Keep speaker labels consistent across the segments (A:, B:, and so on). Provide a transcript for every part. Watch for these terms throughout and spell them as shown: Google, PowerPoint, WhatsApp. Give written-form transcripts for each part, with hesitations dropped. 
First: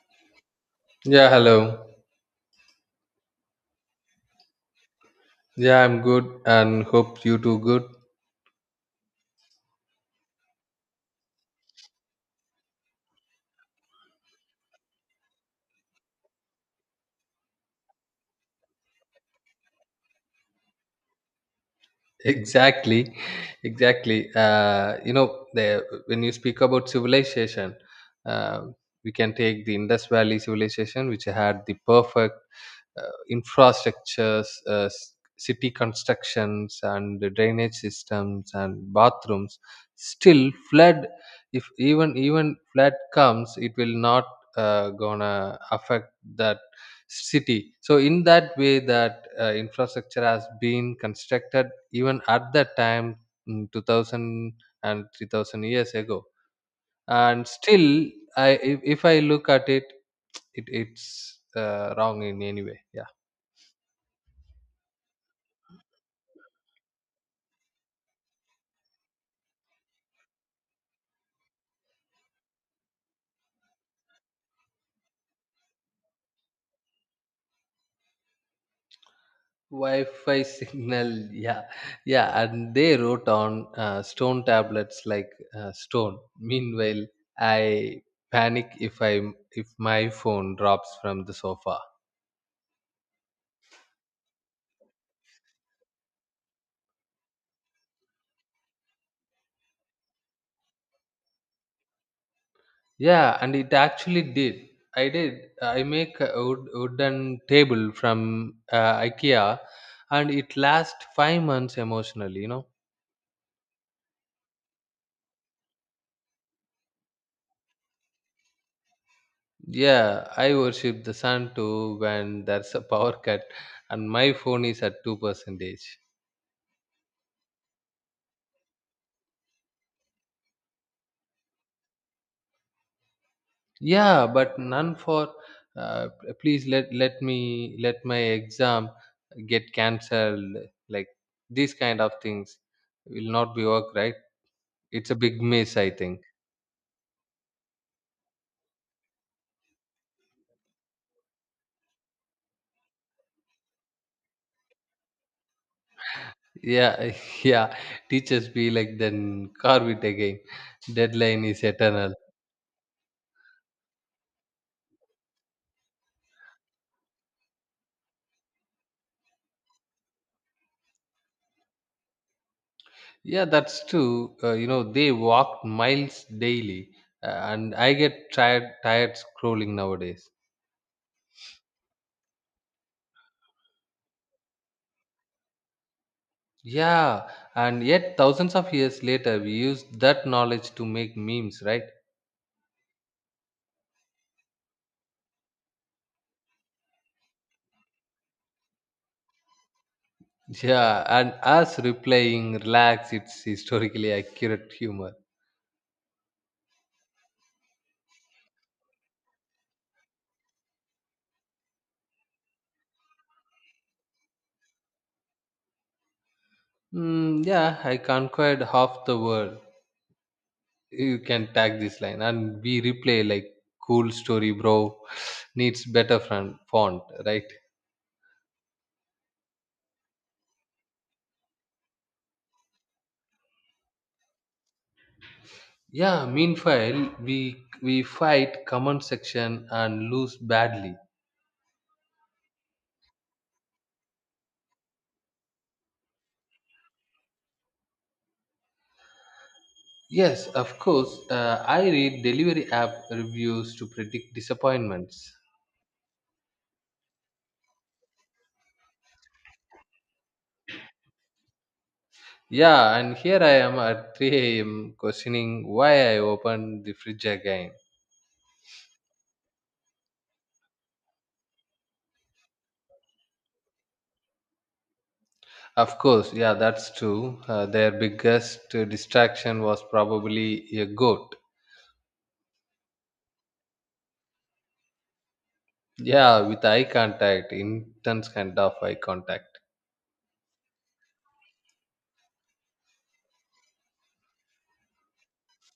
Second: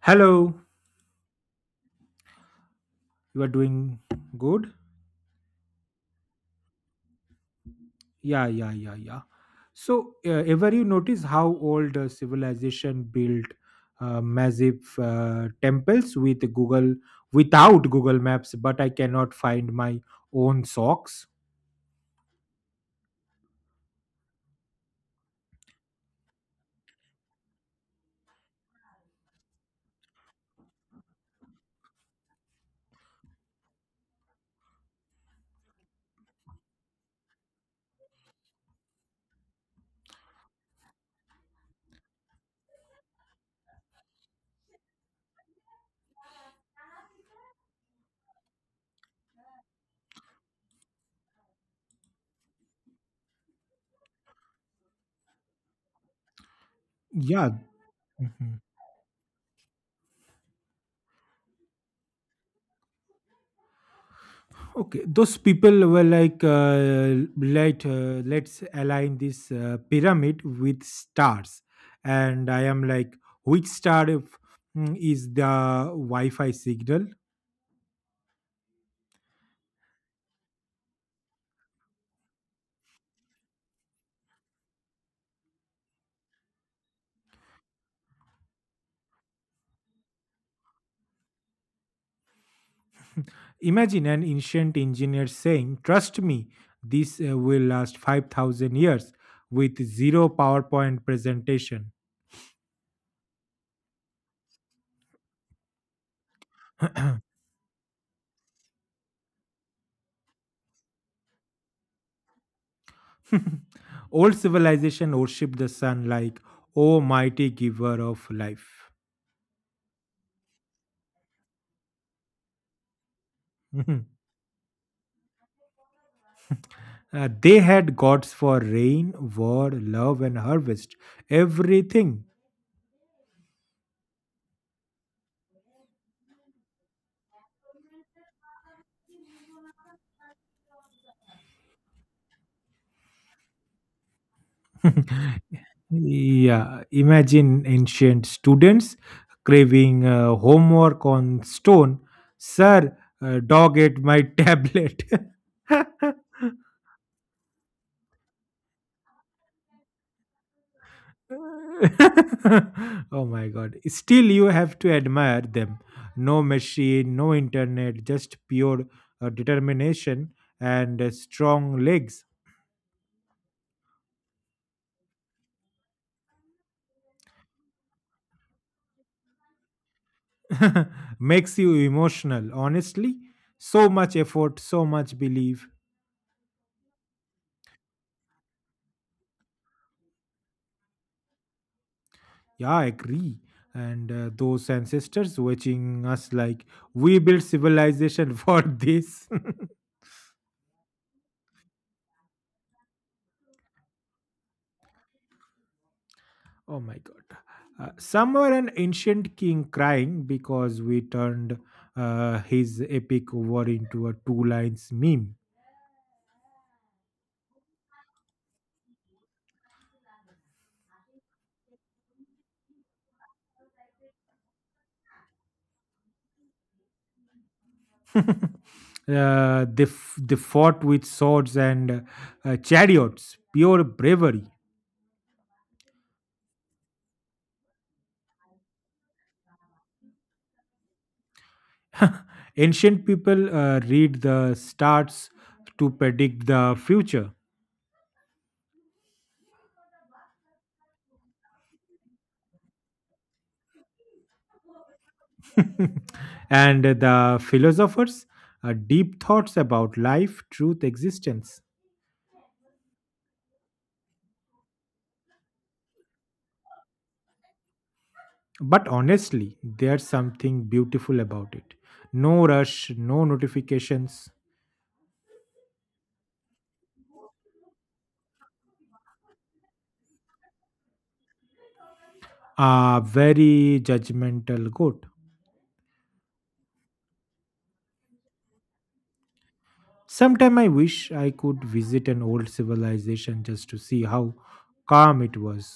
A: Hello,
B: Yeah, hello.
A: you are doing good?
B: Yeah, I'm good and hope you too good.
A: Yeah, yeah, yeah, yeah. So, ever you notice how old civilization built massive temples with Google Maps, but I cannot find my own socks.
B: Exactly. Exactly, you know when you speak about civilization, uh, we can take the Indus Valley civilization which had the perfect infrastructures, city constructions and the drainage systems and bathrooms still flood. If even flood comes it will not gonna affect that city. So in that way that infrastructure has been constructed even at that time, 2,000 years ago, and
A: Yeah,
B: still I if I look at it, it's wrong in any way. Yeah,
A: okay. Those people were like, let's align this pyramid with stars, and I am like, which star if, mm, is the Wi-Fi signal?
B: wi-fi signal yeah, yeah, and they wrote on stone tablets like stone, meanwhile I panic if I if my phone drops from the sofa.
A: Imagine an ancient engineer saying, Trust me, this will last 5,000 years with zero PowerPoint presentation.
B: Yeah, and it actually did. I did. I make a wooden table from IKEA, and it lasts 5 months emotionally.
A: Old civilization worshipped the sun like, "Oh, mighty giver of life.
B: Yeah, I worship the sun too when there's a power cut, and my phone is at two percentage.
A: They had gods for rain, war, love, and harvest. Everything.
B: Yeah, but none for. Uh, please let me let my exam get cancelled. Like these kind of things will not be work, right. It's a big miss, I think.
A: Yeah, imagine ancient students craving homework on stone. Sir, dog ate my tablet.
B: Yeah, yeah. Teachers be like, then carve it again. Deadline is eternal.
A: Oh my god. Still, you have to admire them. No machine, no internet, just pure determination and strong legs.
B: Yeah, that's true. You know, they walk miles daily, and I get tired scrolling nowadays.
A: Makes you emotional, honestly. So much effort, so much belief.
B: Yeah, and yet thousands of years later, we use that knowledge to make memes, right?
A: Yeah, I agree. And those ancestors watching us like we built civilization for this.
B: Yeah, and us replying, relax. It's historically accurate humor.
A: Oh my god. Somewhere an ancient king crying because we turned his epic war into a two lines meme.
B: Mm, yeah, I conquered half the world. You can tag this line and we replay like, cool story bro, needs better front font, right?
A: They fought with swords and chariots, pure bravery.
B: Yeah, meanwhile we fight comment section and lose badly.
A: Ancient people read the stars to predict the future.
B: Yes, of course, I read delivery app reviews to predict disappointments.
A: And the philosophers deep thoughts about life truth existence.
B: Yeah, and here I am at 3 a.m questioning why I opened the fridge again.
A: But honestly there's something beautiful about it. No rush, no notifications.
B: Of course, yeah, that's true. Their biggest distraction was probably a goat.
A: A very judgmental goat.
B: Yeah, with eye contact, intense kind of eye contact.
A: Sometime I wish I could visit an old civilization just to see how calm it was.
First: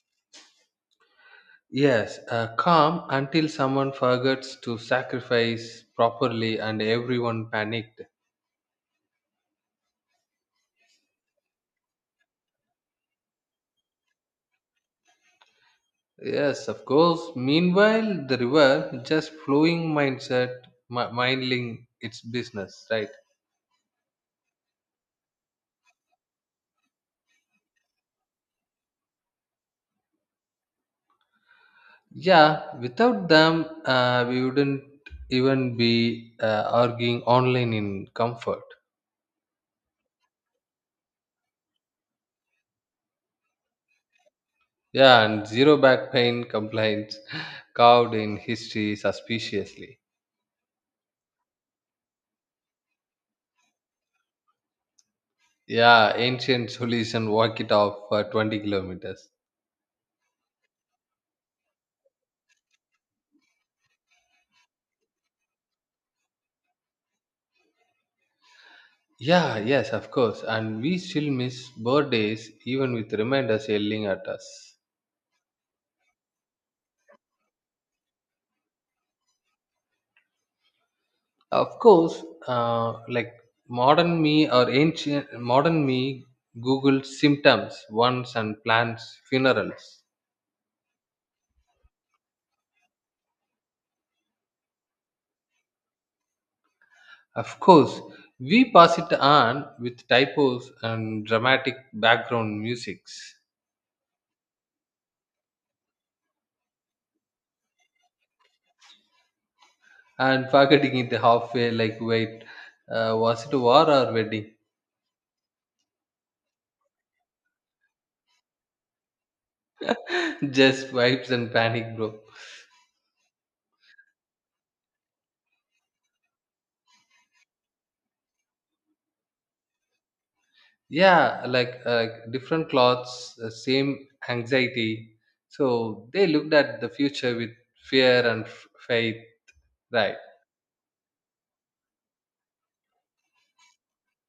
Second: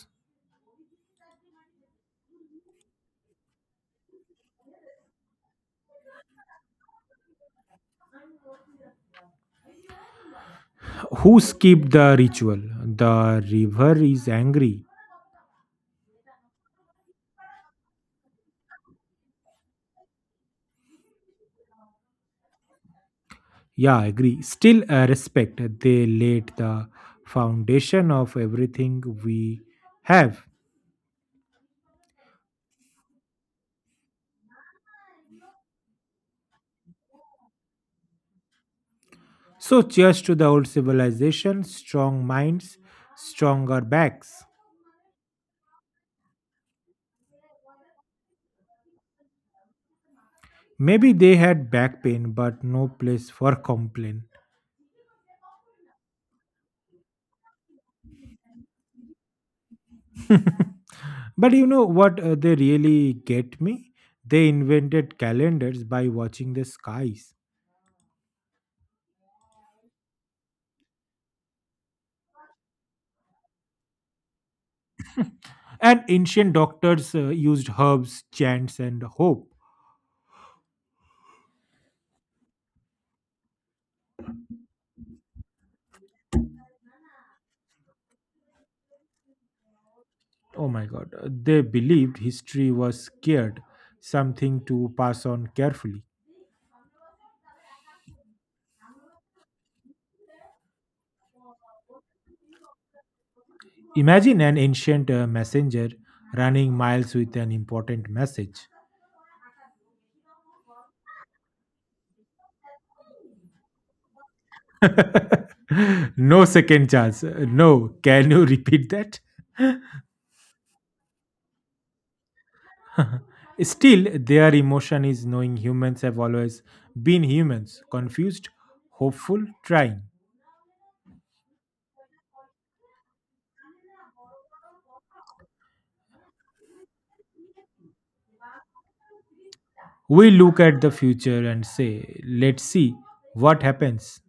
B: Yes, calm until someone forgets to sacrifice properly and everyone panicked.
A: Who skipped the ritual? The river is angry.
B: Yes, of course. Meanwhile, the river just flowing mindset, minding its business, right?
A: Yeah, I agree. Still, respect. They laid the foundation of everything we have.
B: Yeah, without them, we wouldn't even be arguing online in comfort.
A: So, cheers to the old civilization, strong minds, stronger backs.
B: Yeah, and zero back pain complaints carved in history suspiciously.
A: Maybe they had back pain, but no place for complaint.
B: Yeah, ancient solution, walk it off for 20 kilometers.
A: But you know what they really get me? They invented calendars by watching the skies.
B: Yeah, yes, of course. And we still miss birthdays even with reminders yelling at us.
A: And ancient doctors used herbs, chants, and hope.
B: Of course, like modern me or ancient modern me Googled symptoms once and plans funerals.
A: Oh my God. They believed history was scared, something to pass on carefully.
B: Of course, we pass it on with typos and dramatic background musics,
A: Imagine an ancient messenger running miles with an important message.
B: and forgetting it halfway like, wait, was it a war or wedding?
A: No second chance. No, can you repeat that?
B: Just vibes and panic, bro.
A: Still, their emotion is knowing humans have always been humans, confused, hopeful, trying.
B: Yeah, like like different cloths, same anxiety. So they looked at the future with fear and faith, right?
A: We look at the future and say, let's see what happens.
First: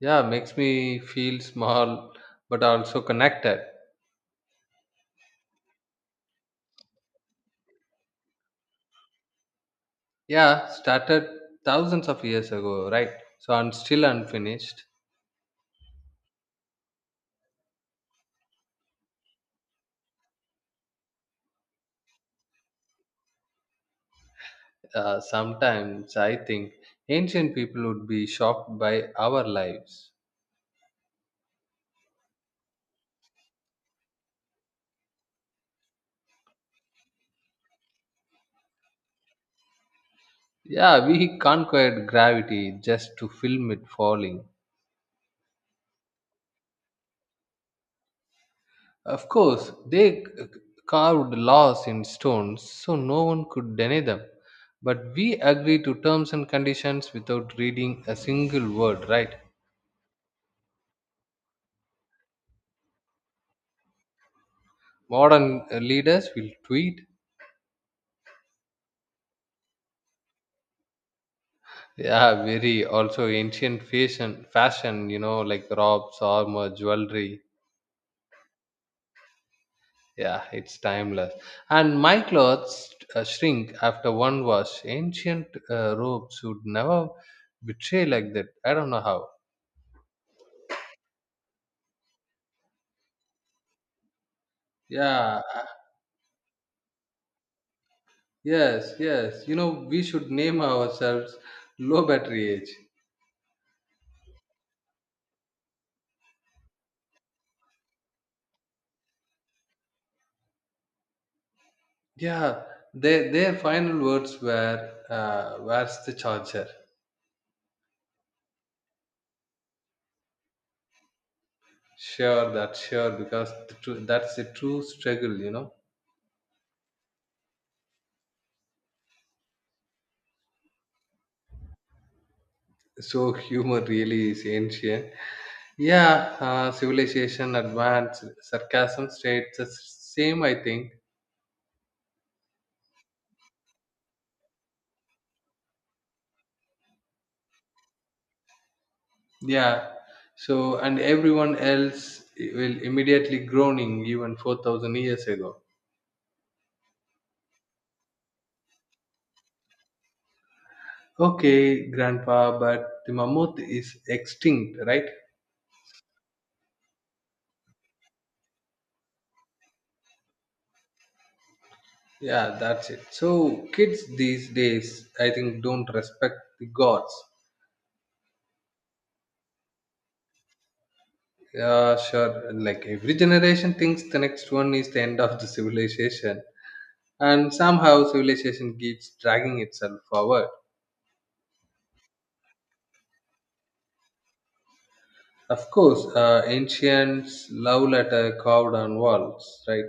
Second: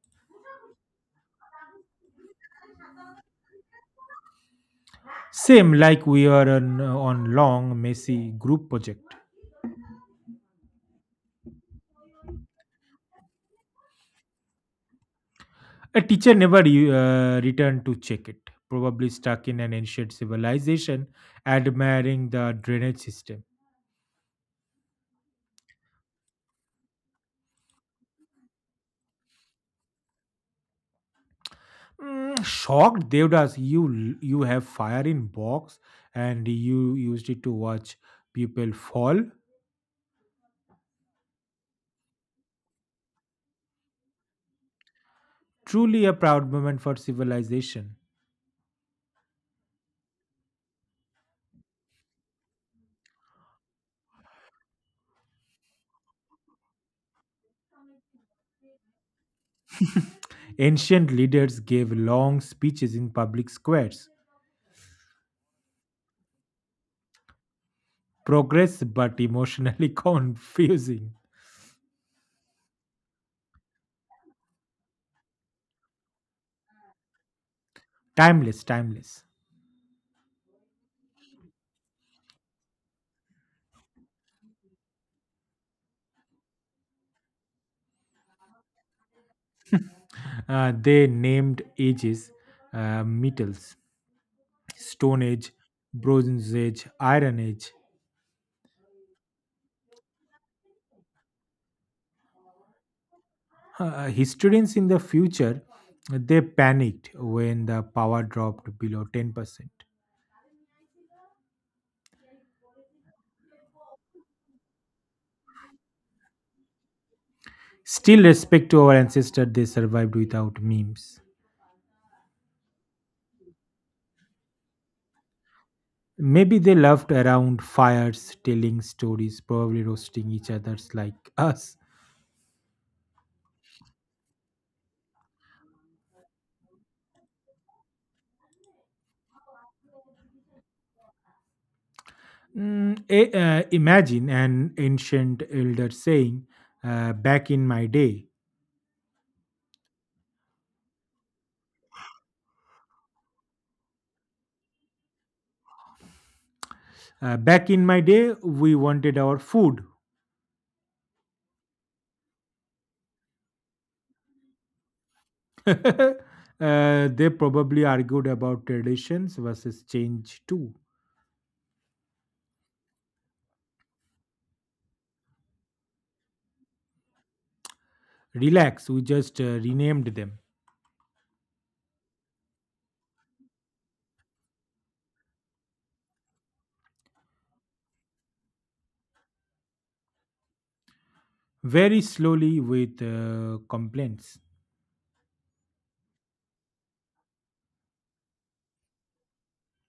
B: Yeah, makes me feel small but also connected.
A: Same like we are on long, messy group project.
B: Yeah, started thousands of years ago, right? So I'm still unfinished.
A: A teacher never returned to check it, probably stuck in an ancient civilization, admiring the drainage system.
B: Sometimes I think ancient people would be shocked by our lives.
A: Mm, shocked, Devdas, you have fire in box and you used it to watch people fall.
B: Yeah, we conquered gravity just to film it falling.
A: Truly a proud moment for civilization.
B: Of course, they carved laws in stones so no one could deny them. But we agree to terms and conditions without reading a single word, right?
A: Ancient leaders gave long speeches in public squares.
B: Modern leaders will tweet.
A: Progress, but emotionally confusing.
B: Yeah, very, also ancient fashion, you know, like robes, armor, jewelry.
A: Timeless, timeless.
B: Yeah, it's timeless. And my clothes shrink after one wash. Ancient robes would never betray like that. I don't know how.
A: They named ages, metals, Stone
B: Yeah.
A: Age, Bronze Age, Iron Age.
B: Yes, yes. You know, we should name ourselves Low Battery Age.
A: Historians in the future they panicked when the power dropped below 10%.
B: Yeah, their final words were, "Where's the charger?"
A: Still, respect to our ancestors, they survived without memes.
B: Sure, that's sure, because that's the true struggle.
A: Maybe they loved around fires, telling stories, probably roasting each other's like us.
B: So humor really is ancient. Yeah, civilization advanced. Sarcasm stayed the same, I think.
A: Imagine an ancient elder saying, back in my day.
B: Yeah. So, and everyone else will immediately groaning, even 4,000 years ago.
A: Back in my day, we wanted our food.
B: Okay grandpa, but the mammoth is extinct, right?
A: They probably argued about traditions versus change too.
B: Yeah, that's it. So kids these days, I think, don't respect the gods.
A: Relax, we just renamed them
B: Yeah, sure. Like every generation thinks the next one is the end of the civilization, and somehow civilization keeps dragging itself forward.
A: very slowly with complaints.
B: Of course, ancients love letter carved on walls, right?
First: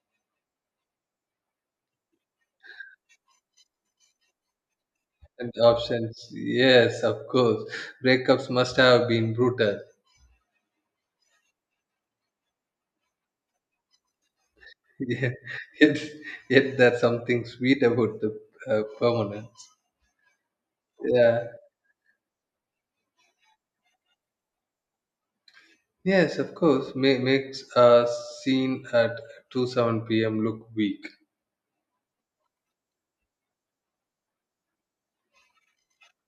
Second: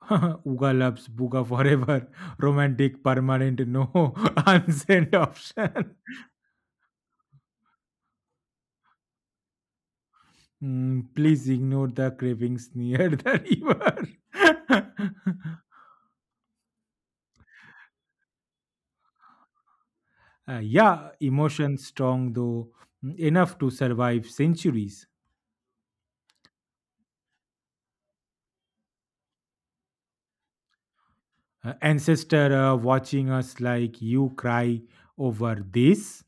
A: Uga loves Buga forever, romantic, permanent, no unsent
B: And
A: option.
B: options, yes, of course. Breakups must have been brutal.
A: Mm, please ignore the cravings near the river.
B: Yeah, yet, yet there's something sweet about the permanence.
A: Yeah,
B: Yeah.
A: emotion strong though, mm, enough to survive centuries.
B: Yes, of course. Makes a scene at 2 7 p.m. look weak.
A: Ancestor watching us like you cry over this,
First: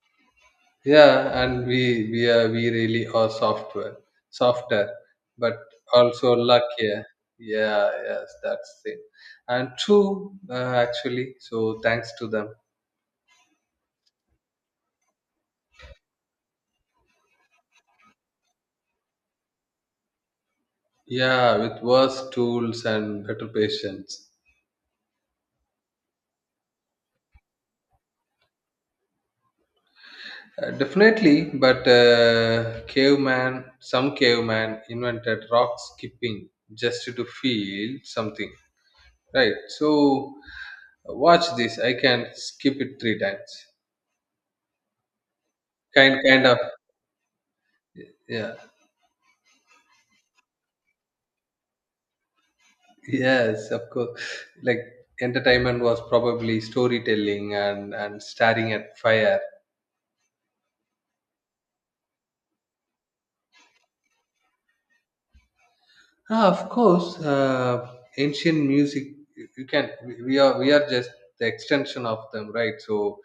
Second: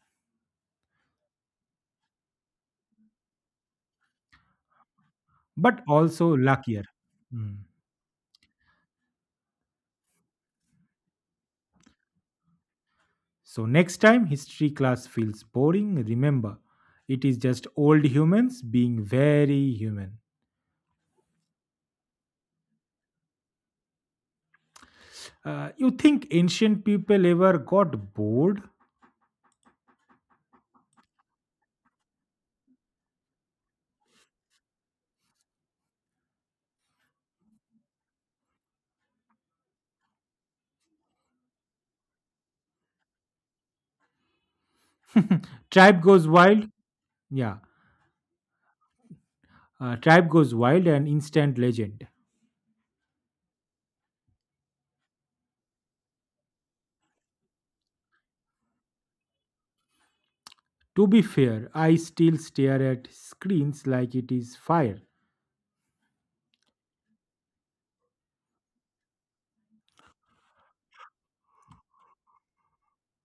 B: Yeah, and we really are software softer, but
A: but also
B: also
A: luckier.
B: luckier.
A: Mm.
B: Yeah, yes, that's it. And true, actually. So thanks to them.
A: So next time history class feels boring, remember it is just old humans being very human.
B: Yeah, with worse tools and better patience.
A: You think ancient people ever got bored?
B: Definitely, but some caveman invented rock skipping just to feel something, right? So watch this. I can skip it three times.
A: Tribe goes
B: Kind of,
A: wild. Yeah,
B: yeah,
A: Tribe Goes Wild an instant legend.
B: yes, of course. Like entertainment was probably storytelling and staring at fire.
A: To be fair, I still stare at screens like it is fire.
B: Ah, of course, ancient music. You can. We are. We are just the extension of them, right? So,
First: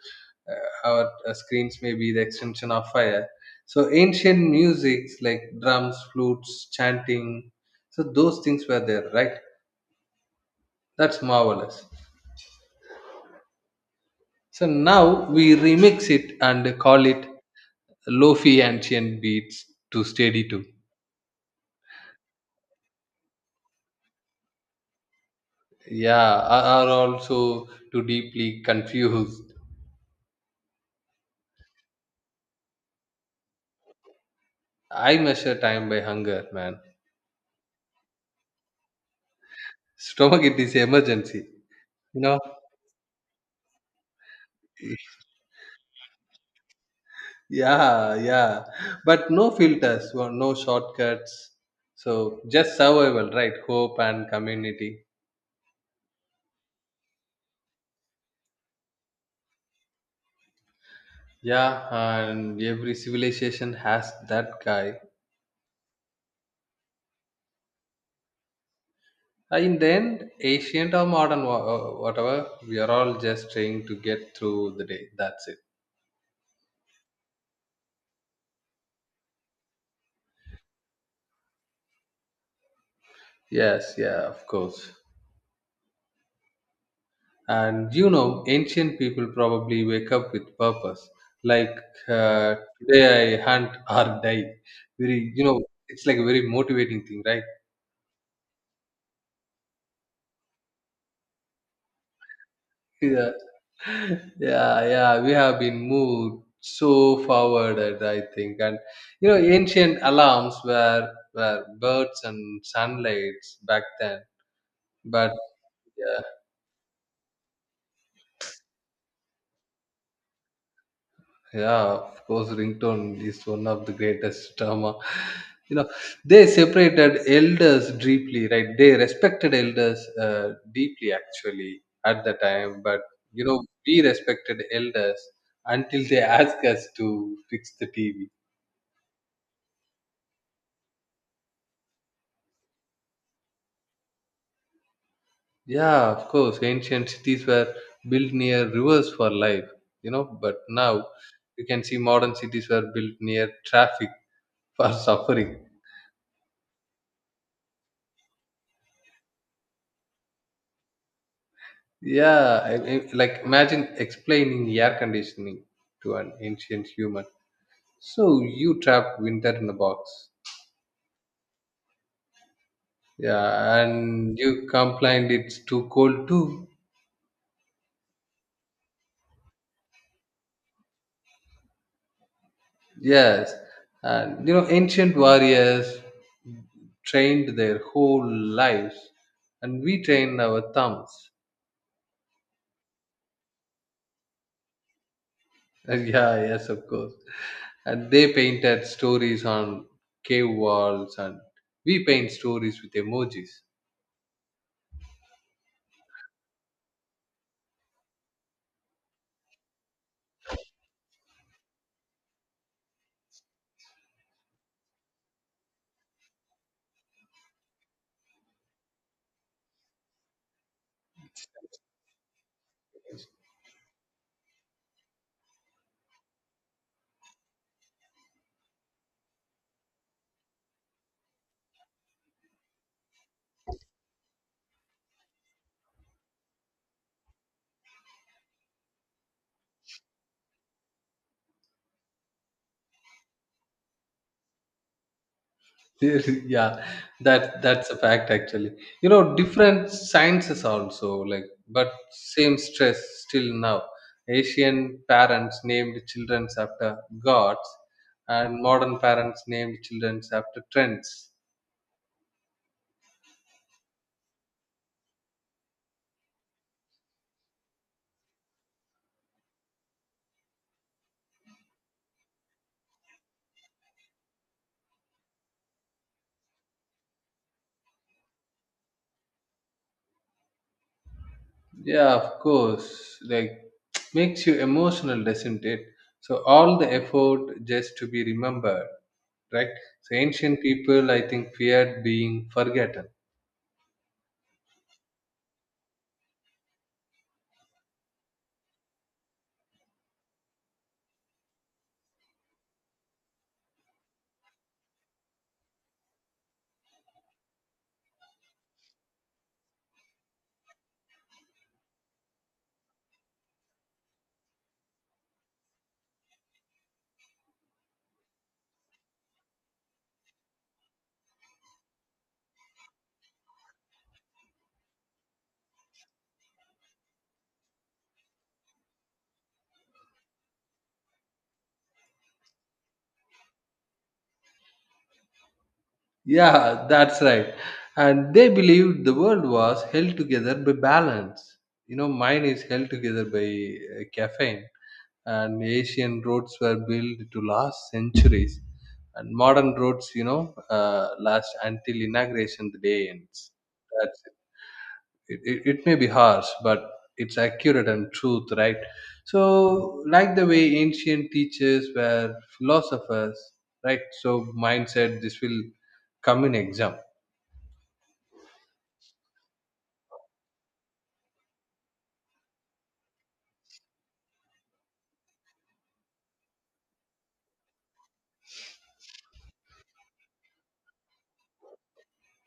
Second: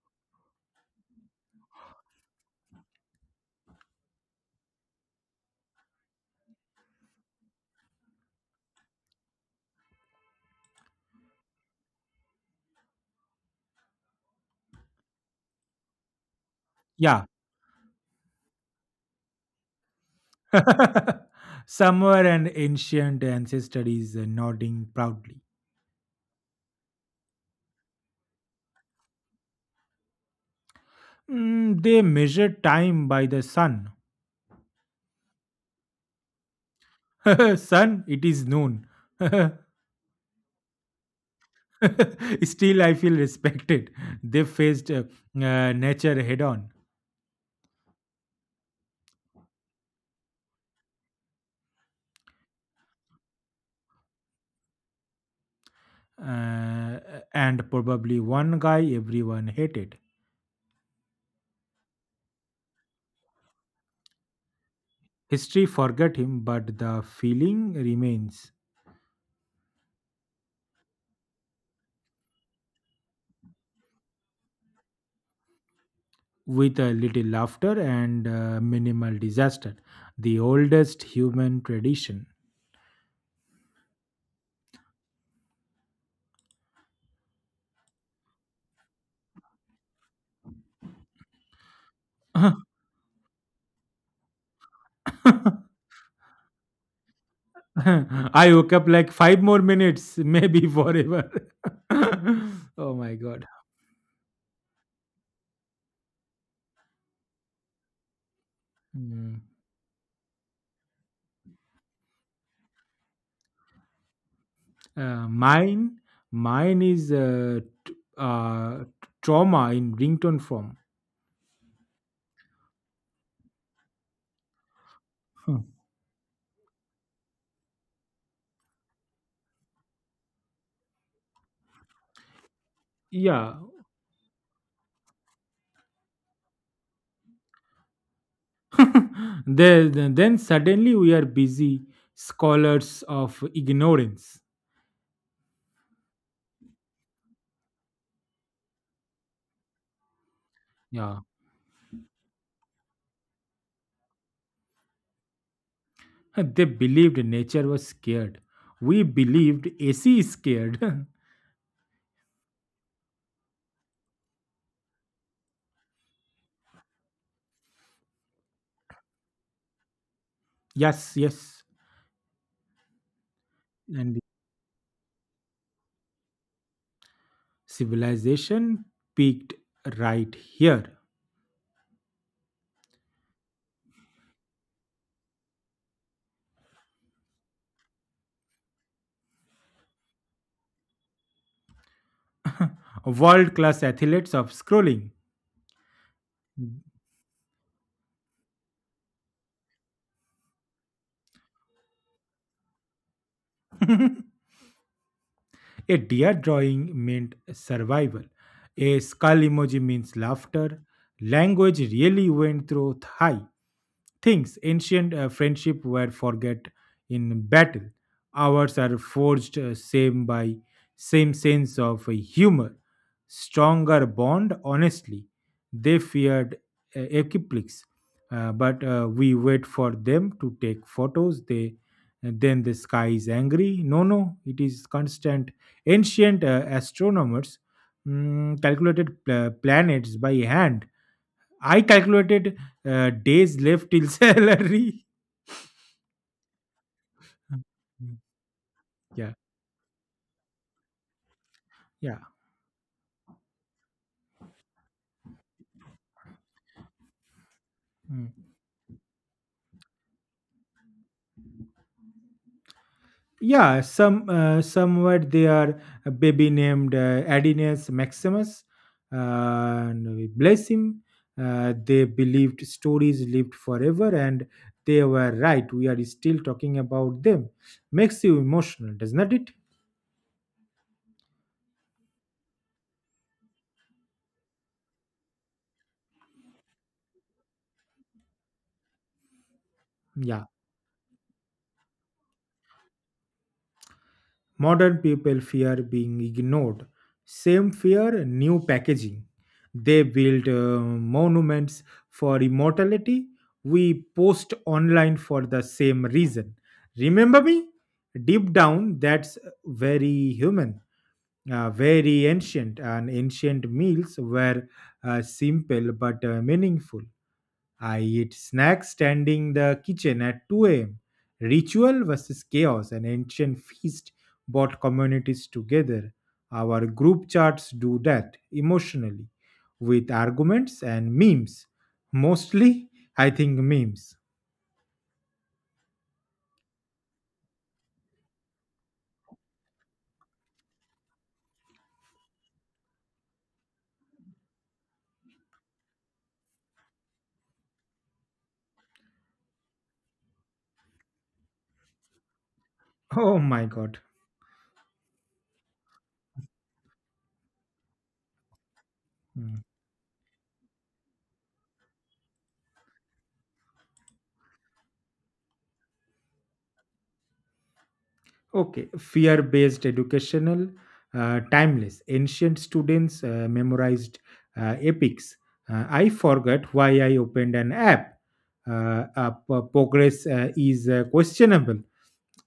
B: our screens may be the extension of fire. So, ancient musics like drums, flutes, chanting. So those things were there, right? That's marvelous. So now we remix it and call
A: Yeah.
B: it lofi ancient beats to steady to.
A: Somewhere an ancient ancestor is nodding proudly.
B: Yeah, are also too deeply confused.
A: Mm, they measure time by the sun.
B: I measure time by hunger, man.
A: Sun, it is noon.
B: Stomach, it is emergency. You know?
A: Still, I feel respected. They faced nature head on.
B: Yeah, yeah. But no filters, or no shortcuts. So just survival, right? Hope and community.
A: Uh, and probably one guy everyone hated.
B: Yeah, and every civilization has that guy.
A: History forgot him, but the feeling remains
B: In the end, ancient or modern, whatever, we are all just trying to get through the day. That's it.
A: with a little laughter and minimal disaster. The oldest human tradition.
B: Yes, yeah, of course. And you know, ancient people probably wake up with purpose, like
A: I
B: uh, today I hunt or die. Very, it's like a very motivating thing, right?
A: woke up like five more minutes, maybe forever. oh my
B: Yeah,
A: god.
B: yeah, yeah. We have been moved so forward, I think, and
A: Mm.
B: ancient alarms were birds and sunlights back then,
A: Uh,
B: but
A: mine,
B: yeah.
A: mine is t- uh, trauma in ringtone form.
B: Yeah, of course, ringtone is one of the greatest drama.
A: Hmm.
B: You know, they separated elders deeply, right? They respected elders deeply, actually, at the time. But you
A: Yeah,
B: know, we respected elders until they asked us to fix the TV.
A: then suddenly we are busy scholars of ignorance.
B: Yeah, of course, ancient cities were built near rivers for life. You know, but now
A: Yeah.
B: you can see modern cities were built near traffic for suffering.
A: They believed nature was scared. We believed AC is scared.
B: Yeah, like imagine explaining air conditioning to an ancient human. So you trapped winter in a box.
A: Yes, yes.
B: Yeah,
A: And
B: and you complained it's too cold too.
A: civilization peaked right here.
B: Yes, and you know ancient warriors trained their whole lives, and we train our thumbs.
A: World class athletes of scrolling.
B: Yeah, yes, of course. And they painted stories on cave walls, and we paint stories with emojis.
A: A deer drawing meant survival. A skull emoji means laughter. Language really went through high. Things ancient friendship were forget in battle. Ours are forged same by same sense of humor, stronger bond. Honestly, they feared equiplics, but we wait for them to take photos. They and then the sky is angry. No, no, it is constant. Ancient astronomers mm, calculated planets by hand. I calculated days left till salary.
B: Really, yeah, that's a
A: Mm.
B: fact, actually. You
A: Yeah,
B: know, different sciences also, like, but
A: yeah.
B: same stress. Still now Asian parents named children after gods,
A: Mm.
B: and modern parents named children after trends.
A: Yeah, somewhere they are a baby named Adinus Maximus, uh, and we bless him. They believed stories lived forever, and they were right. We are still talking about them. Makes you emotional, does not it?
B: Yeah, of course, like makes you emotional, doesn't it? So all the effort just to be remembered, right? So
A: Yeah.
B: ancient people, I think, feared being forgotten.
A: Modern people fear being ignored. Same fear, new packaging. They build monuments for immortality. We post online for the same reason. Remember me? Deep down, that's very human, very ancient, and ancient meals were simple but meaningful. I eat snacks standing the kitchen at 2 a.m. Ritual versus chaos, an ancient feast brought communities together. Our group chats do that emotionally with arguments and memes. Mostly, I think memes.
B: Yeah, that's right. And they believed the world was held together by balance. You know, mine is held together by caffeine, and Asian roads were built to last centuries, and modern roads, last until inauguration the day
A: Oh
B: ends.
A: my god.
B: That's it. It may be harsh, but it's accurate and truth, right?
A: Hmm.
B: So, like the way ancient teachers were philosophers, right? So mindset, this will come in exam.
A: Okay, fear based educational, timeless. Ancient students memorized epics. I forgot why I opened an app. Progress is questionable.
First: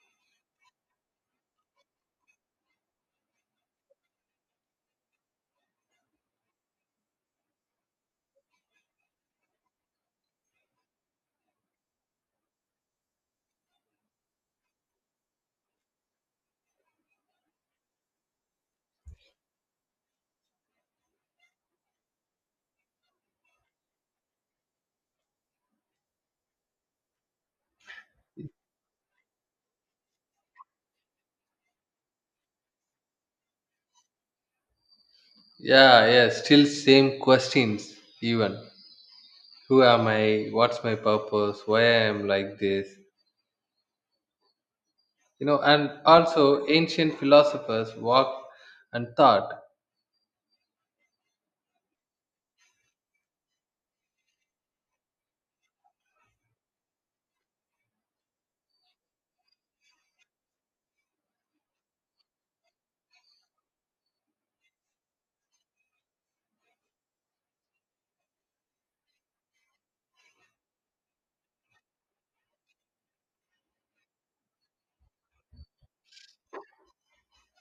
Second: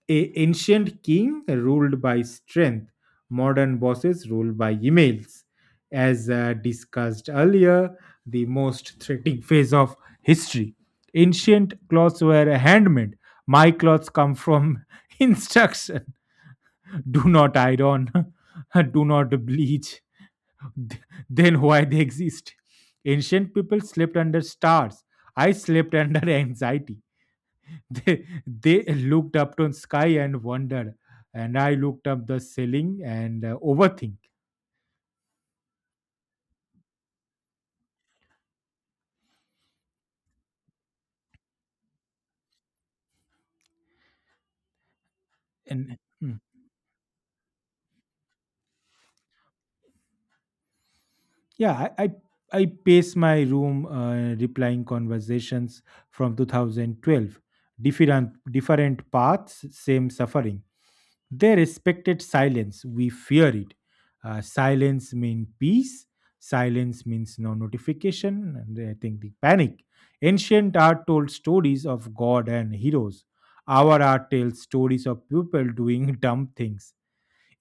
A: A ancient king ruled by strength, modern bosses ruled by emails. As discussed earlier, the most threatening phase of history. Ancient clothes were handmade. My clothes come from instruction do not iron, do not bleach, th- then why they exist? Ancient people slept under stars. I slept under anxiety. They looked up to sky and wondered, and I looked up the ceiling and overthink.
B: Yeah, yeah, still same questions, even, who am I, what's my purpose, why I am like this, you know? And
A: And mm,
B: also ancient philosophers walked and thought.
A: yeah, I I pace my room, replying conversations from 2012. Different paths, same suffering. They respected silence. We fear it. Silence means peace. Silence means no notification. And I think the panic. Ancient art told stories of God and heroes. Our art tells stories of people doing dumb things.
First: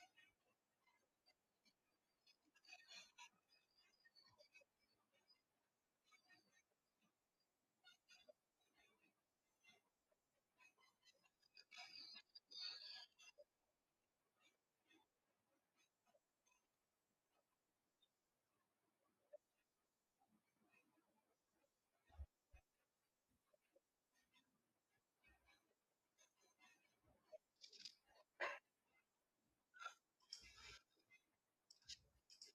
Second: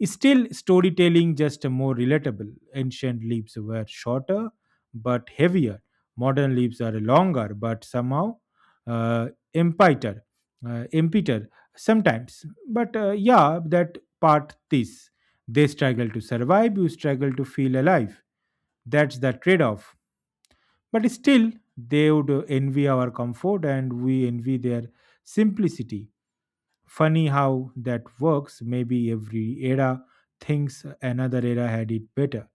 A: Still, storytelling just more relatable. Ancient leaves were shorter but heavier. Modern leaves are longer but somehow uh, empiter, empiter sometimes. But yeah, that part this. They struggle to survive, you struggle to feel alive. That's the trade off. But still, they would envy our comfort and we envy their simplicity. Funny how that works. Maybe every era thinks another era had it better.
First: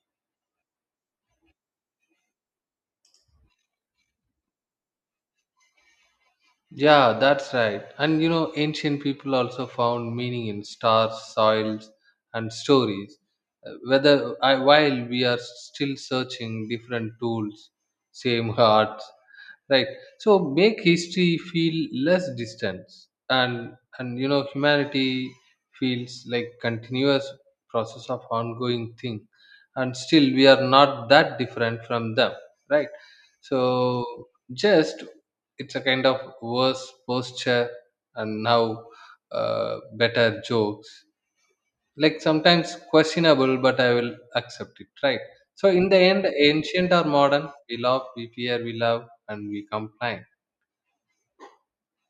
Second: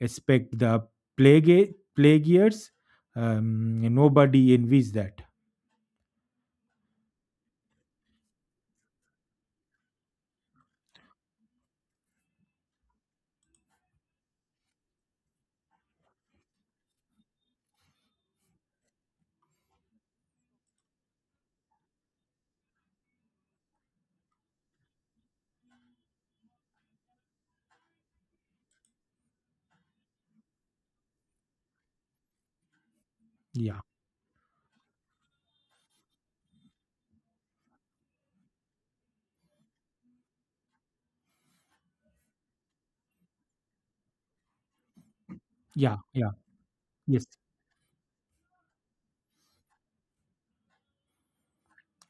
A: Expect the plague years. Nobody envies that.
B: Yeah, that's right. And you know, ancient people also found meaning in stars, soils, and stories. While we are still searching different tools, same hearts, right? So make history feel less distant, and you know, humanity feels like continuous process of ongoing thing, and still we are not that different from them, right?
A: Yeah,
B: So just it's a kind of worse posture, and now better jokes, like sometimes questionable, but I will accept it, right? So in
A: yeah,
B: the end,
A: yeah.
B: ancient or
A: Yes,
B: modern, we love, we fear, we love, and we complain.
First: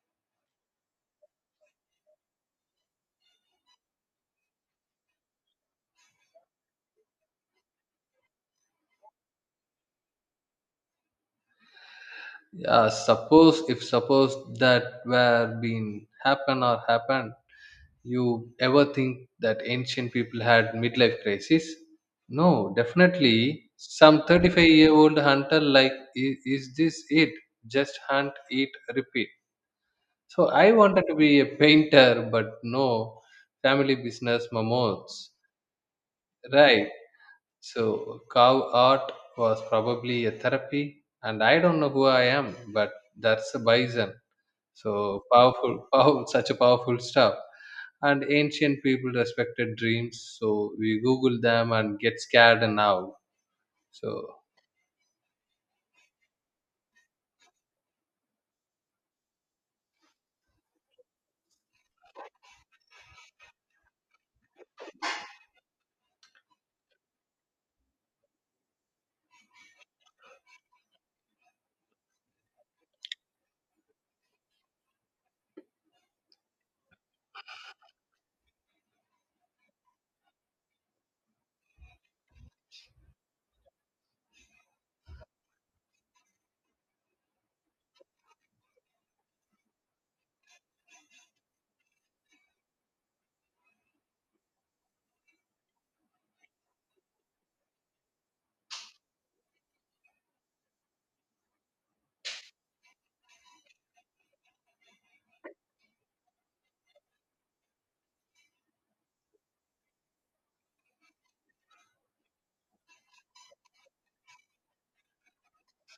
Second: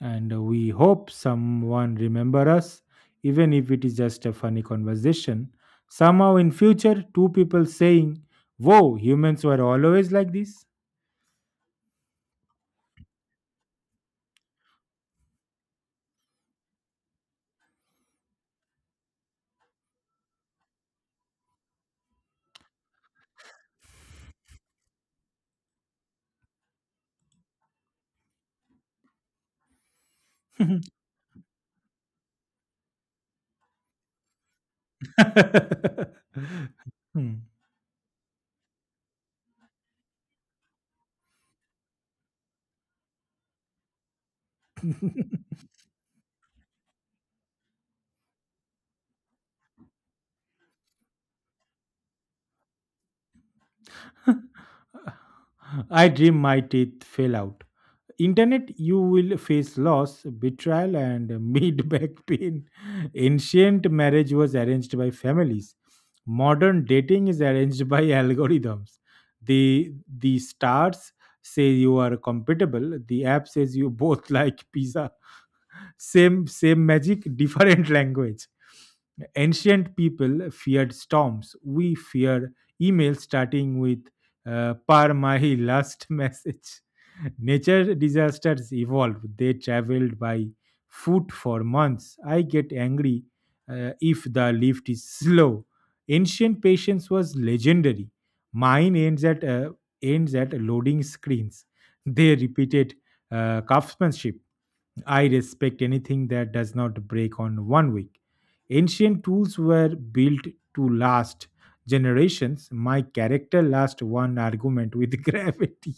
A: and we hope someone remember us, even if it is just a funny conversation. Somehow in future, two people saying, "Whoa, humans were always like this."
B: Yeah, suppose, if suppose that were been happen or happened, you ever think that ancient people had midlife crisis? No, definitely. Some 35-year-old hunter like, is this it? Just hunt, eat, repeat. So I wanted to be a painter, but no, family business mammoths, right?
A: Hmm.
B: So cow art was probably a therapy, and I don't know who I am, but that's a bison. So powerful, powerful, such a powerful stuff. And ancient people respected dreams, so we Google them and get scared now. So
A: I dream my teeth fell out. Internet, you will face loss, betrayal, and mid back pain. Ancient marriage was arranged by families. Modern dating is arranged by algorithms. The the stars say you are compatible. The app says you both like pizza. Same same magic different language. Ancient people feared storms. We fear email starting with par mahi last message. Nature disasters evolved. They traveled by foot for months. I get angry if the lift is slow. Ancient patience was legendary. Mine ends at loading screens. They repeated craftsmanship. I respect anything that does not break on 1 week. Ancient tools were built to last generations. My character last one argument with gravity.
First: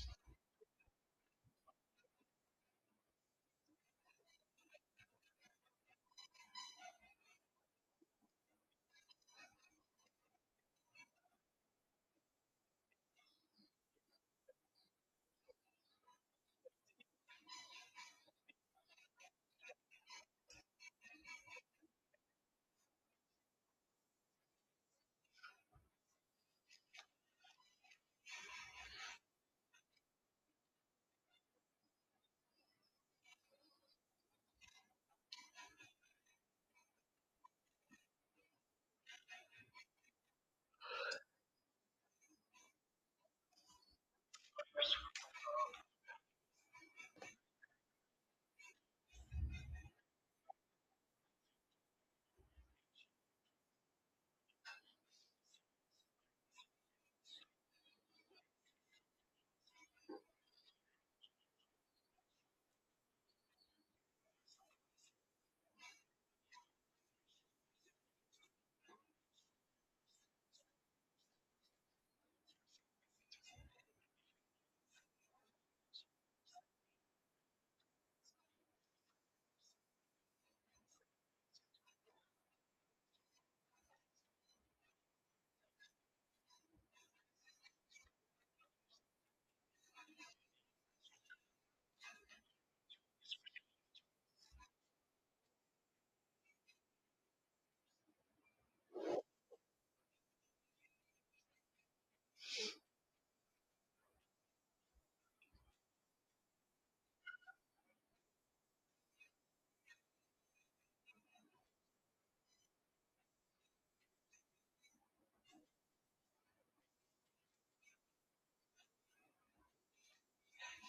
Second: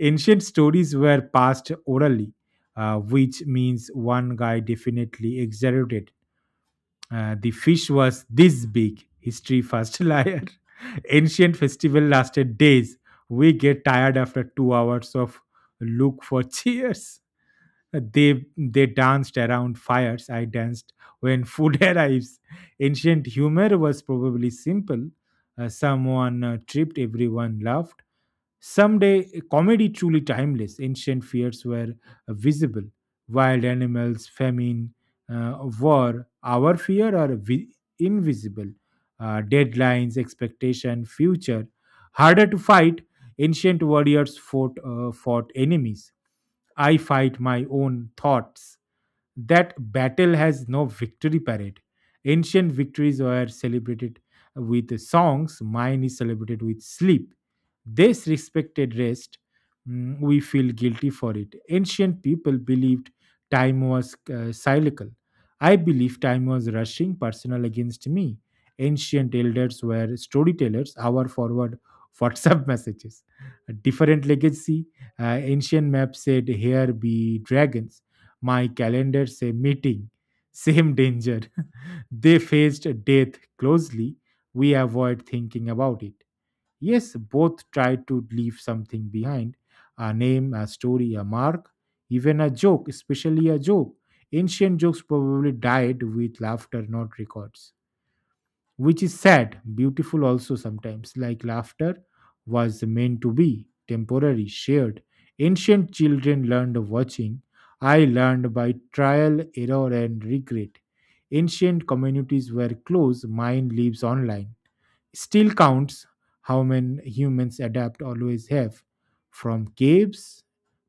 A: Ancient stories were passed orally, which means one guy definitely exaggerated. The fish was this big. History first liar. Ancient festival lasted days. We get tired after 2 hours of look for cheers. They danced around fires. I danced when food arrives. Ancient humor was probably simple. Someone tripped, everyone laughed. Someday, comedy truly timeless. Ancient fears were visible. Wild animals, famine, war. Our fear are invisible. Deadlines, expectation, future. Harder to fight. Ancient warriors fought enemies. I fight my own thoughts. That battle has no victory parade. Ancient victories were celebrated with songs, mine is celebrated with sleep. This respected rest, mm, we feel guilty for it. Ancient people believed time was cyclical. I believe time was rushing personal against me. Ancient elders were storytellers, hour forward WhatsApp messages. A different legacy. Ancient map said, Here be dragons. My calendar say meeting, same danger. They faced death closely. We avoid thinking about it. Yes, both tried to leave something behind a name, a story, a mark, even a joke, especially a joke. Ancient jokes probably died with laughter, not records which is sad, beautiful also sometimes, like laughter was meant to be temporary, shared. Ancient children learned watching. I learned by trial, error, and regret. Ancient communities were close, mine lives online. Still counts how many humans adapt always have from caves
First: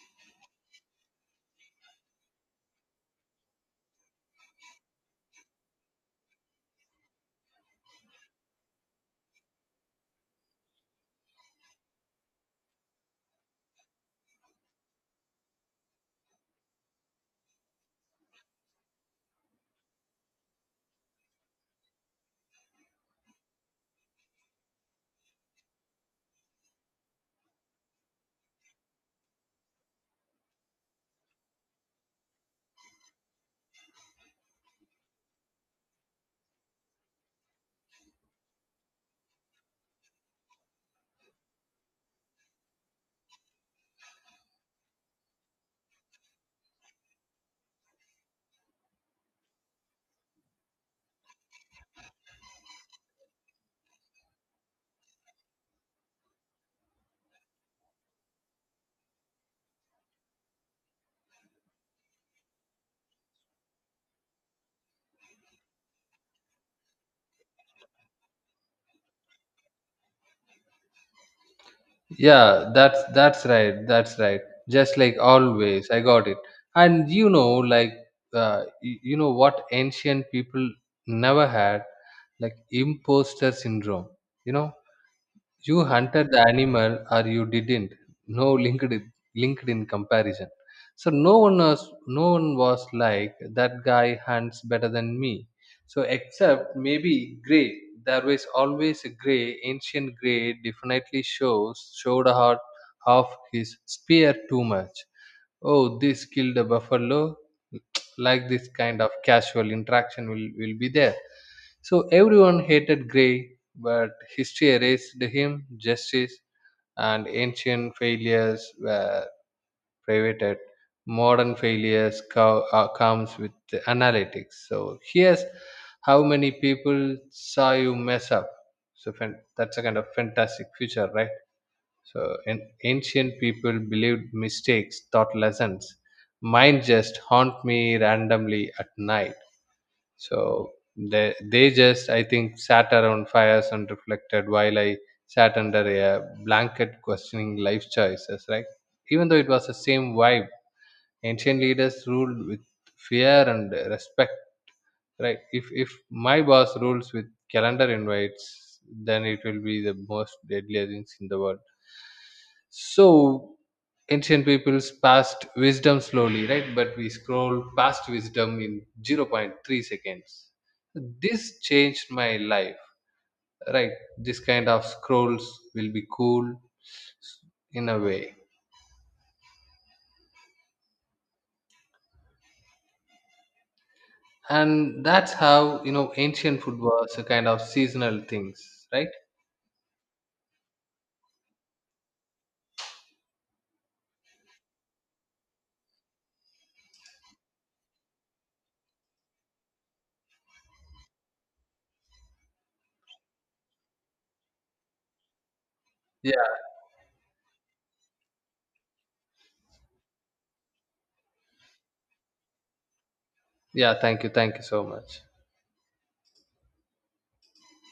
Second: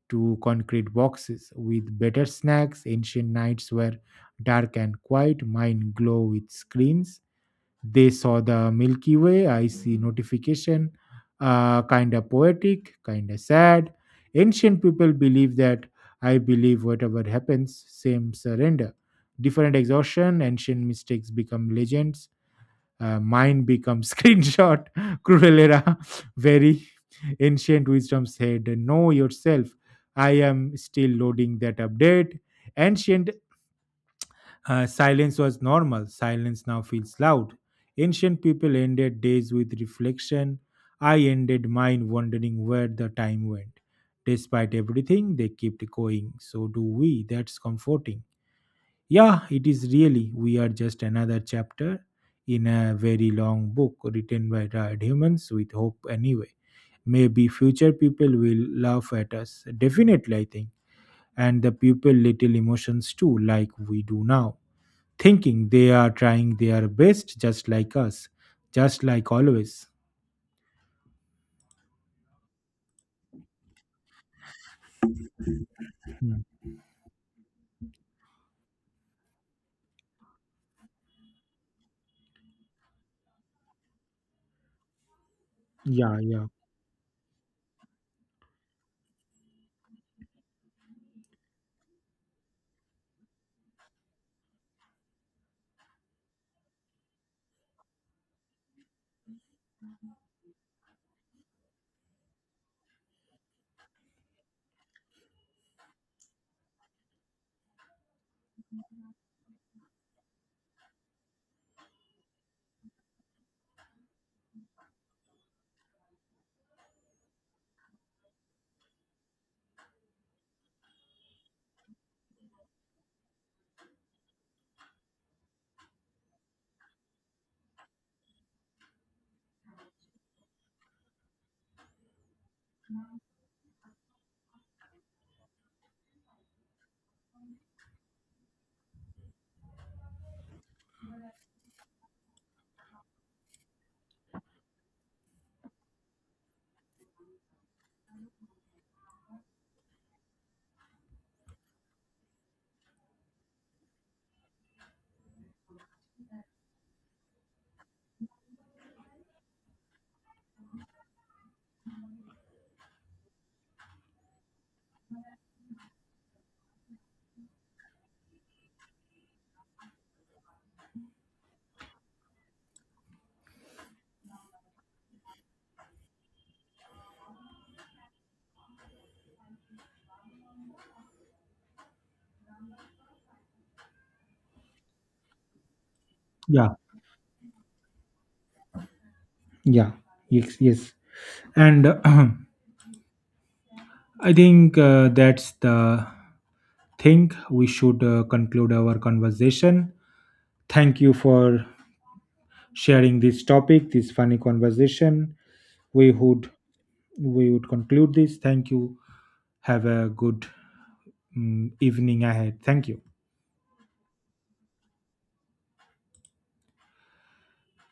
A: to concrete boxes with better snacks. Ancient nights were dark and quiet, mine glow with screens. They saw the Milky Way. I see notification. Kind of poetic, kind of sad. Ancient people believe that I believe whatever happens, same surrender. Different exhaustion, ancient mistakes become legends. Mine becomes screenshot. Cruel era, very ancient wisdom said, Know yourself. I am still loading that update. Ancient silence was normal. Silence now feels loud. Ancient people ended days with reflection. I ended mine wondering where the time went. Despite everything, they kept going. So do we. That's comforting. Yeah, it is really. We are just another chapter in a very long book written by tired humans with hope anyway. Maybe future people will laugh at us. Definitely, I think. And the people little emotions too, like we do now thinking they are trying their best just like us, just like always.
B: yeah, that's right, that's right. Just like always, I got it.
A: Hmm.
B: And you know, like you know what ancient people never had, like imposter syndrome. You know, you
A: Yeah,
B: hunted the
A: yeah,
B: animal or you didn't. No, linked in comparison. So no one was like, that guy hunts better than me. So except maybe grey. There was always a grey, ancient grey definitely shows showed hard, half his spear too much, oh this killed a buffalo, like this kind of casual interaction will be there. So everyone hated gray, but history erased him justice. And ancient failures were privated, modern failures comes with the analytics, so here's how many people saw you mess up. So that's a kind of fantastic future, right? So an ancient people believed mistakes taught lessons. Mine just haunt me randomly at night. So they just, I think, sat around fires and reflected, while I sat under a blanket questioning life choices, right? Even though it was the same vibe, ancient leaders ruled with fear and respect, right? If my boss rules with calendar invites, then it will be the most deadly things in the world. So ancient peoples passed wisdom slowly, right? But we scroll past wisdom in zero point 0.3 seconds, this changed my life, right? This kind of scrolls will be cool, in a way. And that's how, you know, ancient
A: yeah,
B: food was a kind of seasonal things, right?
A: yeah. Yes, yes. And I think that's the thing. We should conclude our conversation. Thank you for sharing this topic, this funny conversation. We
B: Yeah,
A: would we would conclude this. Thank you. Have a good mm, evening ahead. Thank you.
B: yeah, thank you, thank you so much.